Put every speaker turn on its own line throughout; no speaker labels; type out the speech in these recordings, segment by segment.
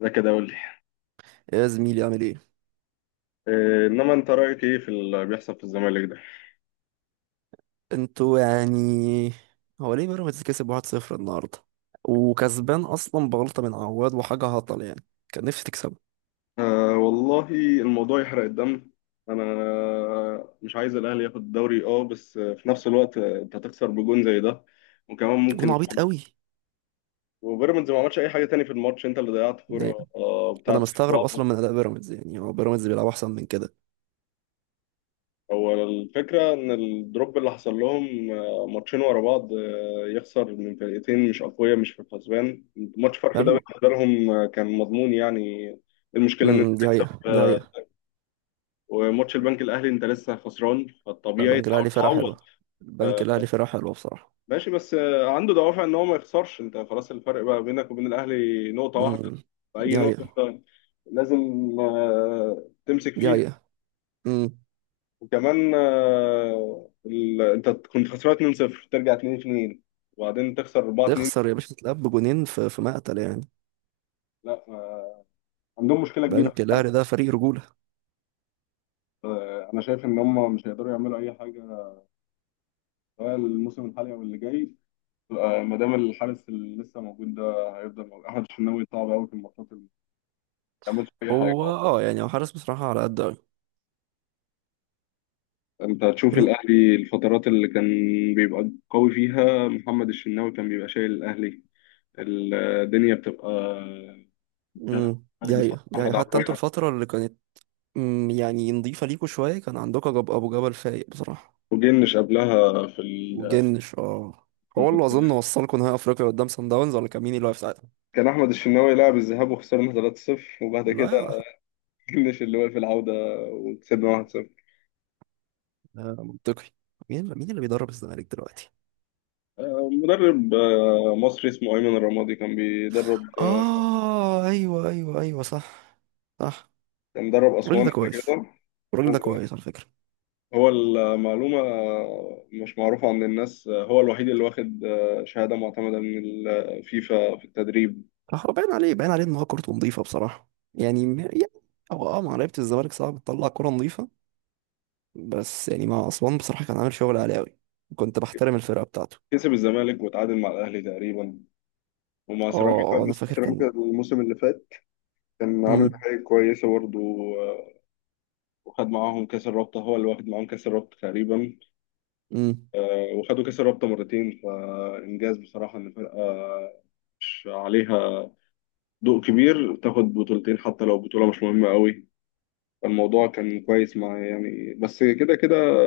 ده كده قول لي.
يا زميلي، عامل ايه؟
انما انت رايك ايه في اللي بيحصل في الزمالك ده؟
انتوا يعني. هو ليه بيراميدز كسب 1-0 النهارده، وكسبان اصلا بغلطه من عواد وحاجه هطل يعني. كان نفسي تكسبه.
آه والله، الموضوع يحرق الدم. انا مش عايز الاهلي ياخد الدوري اه، بس في نفس الوقت انت تخسر بجون زي ده، وكمان
جون
ممكن.
عبيط قوي.
وبيراميدز ما عملش اي حاجه تاني في الماتش، انت اللي ضيعت كوره
يعني انا
بتاعت سيف
مستغرب اصلا
جعفر.
من اداء بيراميدز، يعني هو بيراميدز بيلعب احسن من كده.
هو الفكره ان الدروب اللي حصل لهم، ماتشين ورا بعض، يخسر من فرقتين مش اقوياء مش في الحسبان. ماتش فرق ده
حلو.
بالنسبه لهم، كان مضمون يعني. المشكله ان انت
دي حقيقه،
تكسب،
دي حقيقه.
وماتش البنك الاهلي انت لسه خسران،
لا،
فالطبيعي
البنك
تحاول
الاهلي فرقه حلوه.
تعوض.
البنك
آه،
الاهلي فرقه حلوه بصراحه.
ماشي، بس عنده دوافع ان هو ما يخسرش. انت خلاص الفرق بقى بينك وبين الاهلي نقطه واحده،
امم
فاي
دي
نقطه
حقيقه،
انت لازم تمسك
دي
فيها.
حقيقه. امم
وكمان انت كنت خسران 2-0 ترجع 2-2 وبعدين تخسر 4-2.
تخسر يا باشا، تتلعب بجونين في مقتل يعني.
لا عندهم مشكله كبيره.
بنك الاهلي ده فريق رجوله.
انا شايف ان هم مش هيقدروا يعملوا اي حاجه، سواء الموسم الحالي او اللي جاي. ما دام الحارس اللي لسه موجود ده هيفضل موجود احمد الشناوي، صعب قوي في الماتشات اللي ما بيعملش اي حاجه.
هو يعني هو حارس بصراحه على قد قوي.
انت هتشوف الاهلي الفترات اللي كان بيبقى قوي فيها، محمد الشناوي كان بيبقى شايل الاهلي، الدنيا بتبقى كلام. مالك
دي
بسبب
حقيقة. يعني
محمد
حتى انتوا
عواد
الفترة اللي كانت يعني نضيفة ليكوا شوية، كان عندكوا جب أبو جبل فايق بصراحة.
وجنش قبلها في
وجنش اه. هو اللي أظن
الكونفدرالية.
وصلكوا نهائي أفريقيا قدام سان داونز، ولا كان مين اللي واقف ساعتها؟
كان احمد الشناوي لعب الذهاب وخسرنا 3-0، وبعد
لا
كده
يا-
جنش اللي واقف العوده وكسبنا 1-0.
ده منطقي. مين اللي بيدرب الزمالك دلوقتي؟
مدرب مصري اسمه أيمن الرمادي، كان بيدرب.
اه، ايوه ايوه ايوه، صح. صح.
كان مدرب
الراجل
أسوان
ده
قبل
كويس.
كده.
الراجل ده كويس على فكرة.
هو المعلومة مش معروفة عند الناس، هو الوحيد اللي واخد شهادة معتمدة من الفيفا في التدريب.
صح. هو باين عليه إن هو كورته نضيفة بصراحة يعني يعني. هو مع لعيبة الزمالك صعب تطلع كورة نضيفة. بس يعني مع أسوان بصراحة كان عامل شغل عالي أوي. كنت بحترم الفرقة بتاعته.
كسب الزمالك وتعادل مع الأهلي تقريبا، ومع
اه. أنا فاكر
سيراميكا
كان.
الموسم اللي فات كان عامل
مم.
حاجة كويسة برضه. وخد معاهم كأس الرابطة، هو اللي واخد معاهم كأس الرابطة تقريبا.
مم.
وخدوا كأس الرابطة مرتين، فإنجاز بصراحة إن فرقة مش عليها ضوء كبير تاخد بطولتين، حتى لو بطولة مش مهمة قوي. الموضوع كان كويس مع يعني، بس كده كده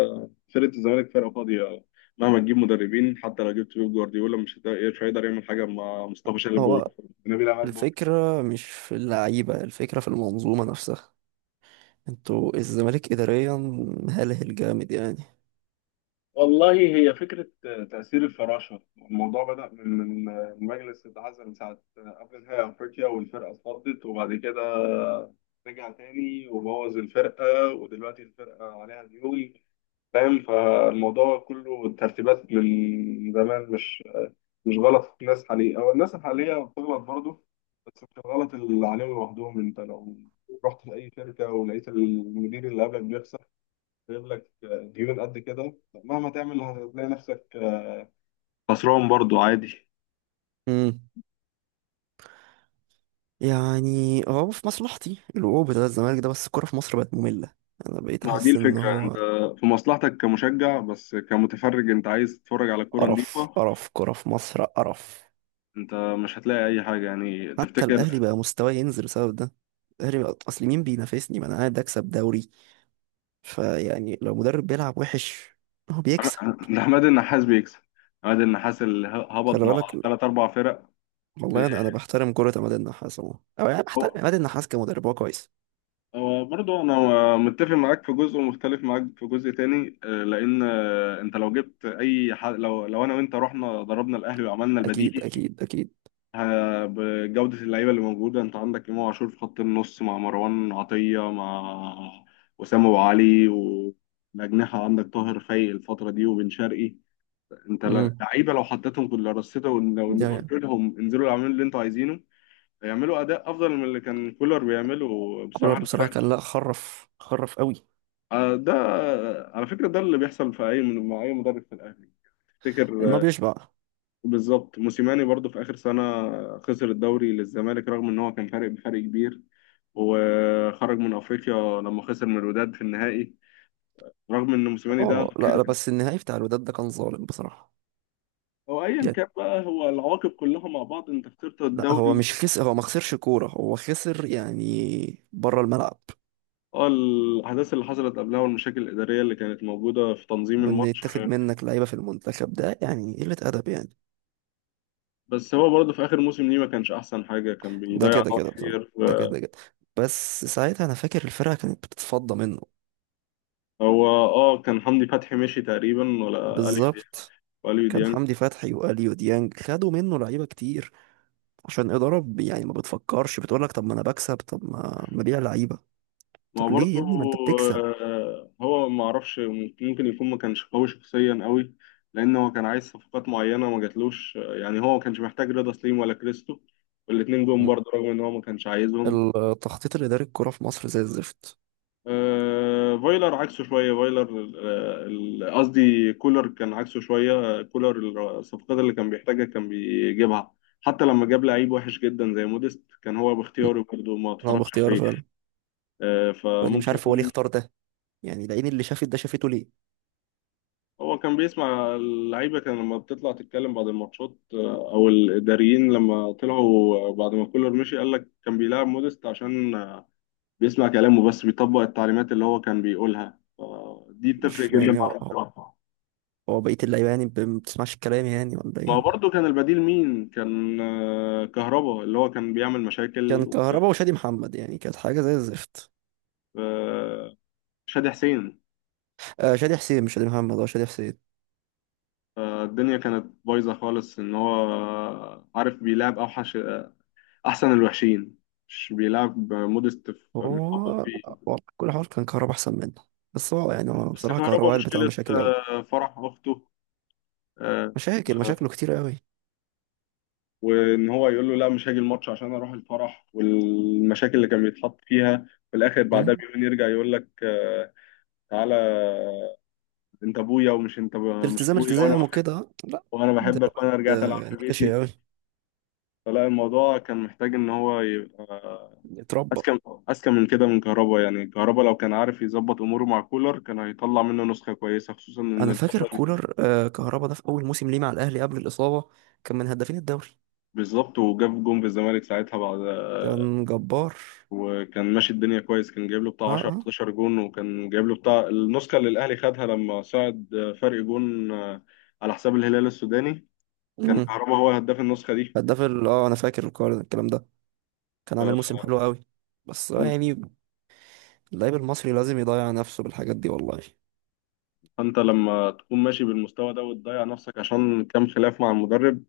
فرقة الزمالك فرقة فاضية، مهما تجيب مدربين حتى لو جبت بيب جوارديولا مش هيقدر يعمل حاجة مع مصطفى شلبي
هو
ونبيل عماد بكر.
الفكرة مش في اللعيبة، الفكرة في المنظومة نفسها. انتوا الزمالك إداريا هلهل جامد يعني.
والله هي فكرة تأثير الفراشة. الموضوع بدأ من مجلس اتعزل من ساعة قبل نهائي أفريقيا، والفرقة اتفضت، وبعد كده رجع تاني وبوظ الفرقة، ودلوقتي الفرقة عليها ديون. فاهم؟ فالموضوع كله ترتيبات من زمان، مش غلط الناس حاليا او الناس الحاليه بتغلط برضه، بس مش الغلط اللي عليهم لوحدهم. انت لو رحت لاي شركه ولقيت المدير اللي قبلك بيخسر جايب لك ديون قد كده، مهما تعمل هتلاقي نفسك خسران برضو عادي.
مم. يعني هو في مصلحتي الوقوع بتاع الزمالك ده، بس الكورة في مصر بقت مملة. أنا بقيت
ما دي
أحس إن
الفكرة، انت
هو
في مصلحتك كمشجع، بس كمتفرج انت عايز تتفرج على كورة
قرف،
نظيفة.
قرف، كورة في مصر قرف.
انت مش هتلاقي اي حاجة يعني،
حتى
تفتكر؟
الأهلي بقى مستواه ينزل بسبب ده. الأهلي بقى أصل مين بينافسني؟ ما أنا قاعد أكسب دوري. فيعني لو مدرب بيلعب وحش هو بيكسب.
ده عماد النحاس بيكسب، عماد النحاس اللي هبط
خلي
مع
بالك ال-
ثلاث اربع فرق.
والله انا بحترم كرة عماد النحاس عموما، او يعني بحترم عماد النحاس كمدرب، هو كويس.
هو برضه انا متفق معاك في جزء ومختلف معاك في جزء تاني، لان انت لو جبت اي لو انا وانت رحنا ضربنا الاهلي وعملنا
اكيد
البديهي،
اكيد اكيد.
بجوده اللعيبه اللي موجوده. انت عندك امام عاشور في خط النص مع مروان عطيه مع وسام ابو علي، والاجنحه عندك طاهر خي الفتره دي وبن شرقي. انت
امم
لعيبه لو حطيتهم كل رصيتهم ولو
ده
قلت
يعني.
لهم انزلوا اعملوا اللي انتوا عايزينه، هيعملوا اداء افضل من اللي كان كولر بيعمله بصراحه
كولر
الفرق.
بصراحة كان، لا، خرف، خرف قوي.
ده على فكرة ده اللي بيحصل في أي مع أي مدرب في الأهلي
ان
تفتكر.
هو بيشبع.
بالظبط موسيماني برضو في آخر سنة خسر الدوري للزمالك، رغم إن هو كان فارق بفرق كبير، وخرج من أفريقيا لما خسر من الوداد في النهائي، رغم إن موسيماني ده
اه، لا
كان.
لا، بس النهائي بتاع الوداد ده كان ظالم بصراحة.
هو أيا
يعني
كان بقى، هو العواقب كلها مع بعض. أنت خسرت
لا، هو
الدوري،
مش خسر، هو ما خسرش كورة، هو خسر يعني بره الملعب.
اه، الأحداث اللي حصلت قبلها والمشاكل الإدارية اللي كانت موجودة في تنظيم
وان
الماتش.
يتاخد منك لعيبة في المنتخب ده يعني قلة ادب يعني.
بس هو برضه في آخر موسم ليه ما كانش أحسن حاجة، كان
ده
بيضيع
كده
نقط
كده بصراحة،
كتير.
ده كده كده. بس ساعتها انا فاكر الفرقة كانت بتتفضى منه.
هو اه كان حمدي فتحي مشي تقريبا ولا اليو ديانج.
بالظبط.
واليو
كان
ديانج
حمدي فتحي واليو ديانج خدوا منه لعيبة كتير. عشان إدارة يعني ما بتفكرش، بتقول لك طب ما انا بكسب، طب ما ما بيع لعيبة.
ما
طب ليه
برضو.
يا ابني؟ ما انت بتكسب.
هو ما اعرفش، ممكن يكون ما كانش قوي شخصيا قوي، لان هو كان عايز صفقات معينه ما جاتلوش. يعني هو ما كانش محتاج رضا سليم ولا كريستو، والاتنين جم
م.
برضه رغم ان هو ما كانش عايزهم.
التخطيط الإداري، الكرة في مصر زي الزفت.
فايلر عكسه شوية فايلر، قصدي كولر كان عكسه شوية. كولر الصفقات اللي كان بيحتاجها كان بيجيبها، حتى لما جاب لعيب وحش جدا زي موديست، كان هو
م.
باختياره برضه، ما
انا
اتفرجش
باختياره
عليه.
فعلا. لاني مش
فممكن
عارف هو ليه
يكون
اختار ده، يعني لقيني اللي شافت ده شافته ليه.
هو كان بيسمع اللعيبة، كان لما بتطلع تتكلم بعد الماتشات أو الإداريين لما طلعوا بعد ما كولر مشي قال لك كان بيلعب موديست عشان بيسمع كلامه، بس بيطبق التعليمات اللي هو كان بيقولها، فدي بتفرق
مش
جدا
يعني
مع
هو هو
المدرب.
هو بقية اللعيبة، يعني ما بتسمعش الكلام يعني ولا
ما هو
ايه؟
برضه كان البديل مين؟ كان كهربا، اللي هو كان بيعمل
كان
مشاكل في
كهربا وشادي محمد، يعني كانت حاجة زي الزفت.
في شادي حسين.
آه، شادي حسين، مش شادي محمد، هو شادي حسين.
فالدنيا كانت بايظة خالص، إن هو عارف بيلعب أوحش أحسن الوحشين، مش بيلعب مودست في
هو
متحكم فيه.
والله كل حوار كان كهربا احسن منه. بس هو يعني هو
بس
بصراحه كهربا
كهربا
قلبت على
مشكلة
مشاكل قوي.
فرح أخته. آه،
مشاكل،
آه،
مشاكله كتير قوي.
وإن هو يقول له لا، مش هاجي الماتش عشان أروح الفرح، والمشاكل اللي كان بيتحط فيها في الآخر، بعدها
مم.
بيومين يرجع يقول لك تعالى، انت ابويا، ومش انت مش
التزام،
ابويا، وانا
التزام
بحب،
وكده، لا.
وانا
ده
بحبك،
واد
وانا رجعت العب في
نكشي
بيتي.
قوي.
فلا الموضوع كان محتاج ان هو يبقى
اتربى.
اذكى اذكى من كده من كهربا. يعني كهربا لو كان عارف يظبط اموره مع كولر، كان هيطلع منه نسخه كويسه، خصوصا ان
انا فاكر
الفتره دي
كولر، كهربا ده في اول موسم ليه مع الاهلي قبل الاصابه كان من هدافين الدوري.
بالظبط، وجاب جون في الزمالك ساعتها بعد،
كان جبار.
وكان ماشي الدنيا كويس، كان جايب له
اه
بتاع 10
اه.
11 جون، وكان جايب له بتاع النسخه اللي الاهلي خدها لما صعد فرق جون على حساب الهلال السوداني. كان
مم.
كهربا هو هداف النسخه
هداف ال- اه انا فاكر الكلام ده، كان
دي.
عامل موسم حلو قوي. بس يعني اللعيب المصري لازم يضيع نفسه بالحاجات دي والله.
فانت لما تكون ماشي بالمستوى ده وتضيع نفسك عشان كام خلاف مع المدرب،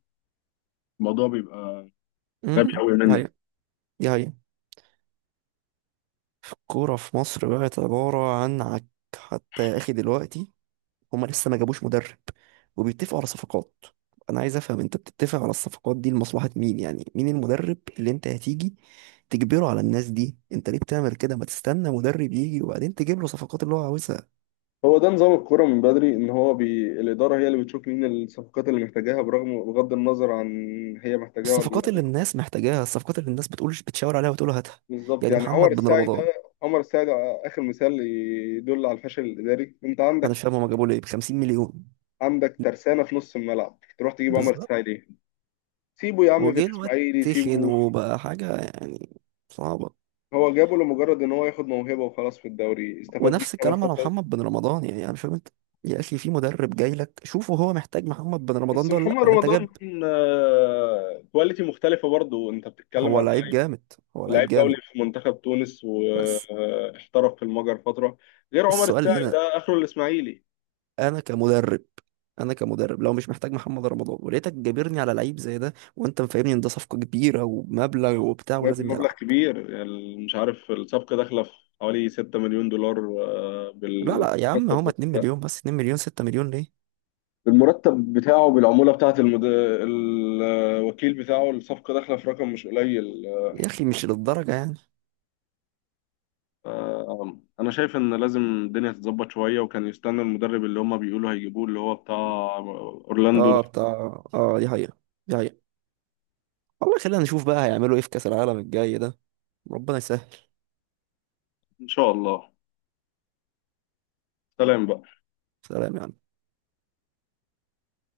الموضوع بيبقى غبي قوي
دي
منك.
حقيقة، دي حقيقة. الكورة في مصر بقت عبارة عن عك. حتى يا أخي دلوقتي هما لسه ما جابوش مدرب وبيتفقوا على صفقات. أنا عايز أفهم، أنت بتتفق على الصفقات دي لمصلحة مين؟ يعني مين المدرب اللي أنت هتيجي تجبره على الناس دي؟ أنت ليه بتعمل كده؟ ما تستنى مدرب يجي وبعدين تجيب له صفقات اللي هو عاوزها،
هو ده نظام الكوره من بدري، ان هو الاداره هي اللي بتشوف مين الصفقات اللي محتاجاها، برغم بغض النظر عن هي محتاجاها ولا
الصفقات
لا.
اللي الناس محتاجاها، الصفقات اللي الناس بتقولش بتشاور عليها وتقول هاتها.
بالظبط،
يعني
يعني
محمد بن رمضان،
عمر الساعي ده اخر مثال يدل على الفشل الاداري. انت
أنا مش فاهم هما جابوه ليه ب 50 مليون؟
عندك ترسانه في نص الملعب، تروح تجيب عمر
بالظبط.
الساعي ليه؟ سيبه يا عم في
وجه الواد
الاسماعيلي،
تخن
سيبه.
وبقى حاجة يعني صعبة.
هو جابه لمجرد ان هو ياخد موهبه وخلاص في الدوري، استفاد
ونفس
بيها ما
الكلام على
استفاد.
محمد بن رمضان، يعني أنا مش فاهم أنت. يا أخي في مدرب جاي لك، شوفه هو محتاج محمد بن رمضان
بس
ده ولا لأ،
محمد
يعني أنت
رمضان
جاب.
كواليتي مختلفة برضه، انت بتتكلم
هو
على
لعيب جامد، هو لعيب
لعيب دولي
جامد،
في منتخب تونس
بس
واحترف في المجر فترة، غير عمر
السؤال
الساعي
هنا:
ده اخره الاسماعيلي.
أنا كمدرب، أنا كمدرب لو مش محتاج محمد رمضان ولقيتك جابرني على لعيب زي ده، وأنت مفهمني إن ده صفقة كبيرة ومبلغ وبتاع
جاب
ولازم
مبلغ
يلعب.
كبير، مش عارف الصفقة داخلة في حوالي 6 مليون دولار
لا لا يا عم، هما
بالمرتب.
2 مليون بس، 2 مليون، 6 مليون ليه؟
بالمرتب بتاعه، بالعمولة بتاعة الوكيل بتاعه، الصفقة داخلة في رقم مش قليل.
يا أخي مش للدرجة يعني.
انا شايف ان لازم الدنيا تتظبط شويه، وكان يستنى المدرب اللي هما بيقولوا هيجيبوه اللي هو بتاع اورلاندو ده.
اه، بتاع. اه، دي حقيقة. دي حقيقة. والله خلينا نشوف بقى هيعملوا ايه في كأس العالم الجاي ده. ربنا يسهل.
ان شاء الله. سلام بقى.
سلام يا عم.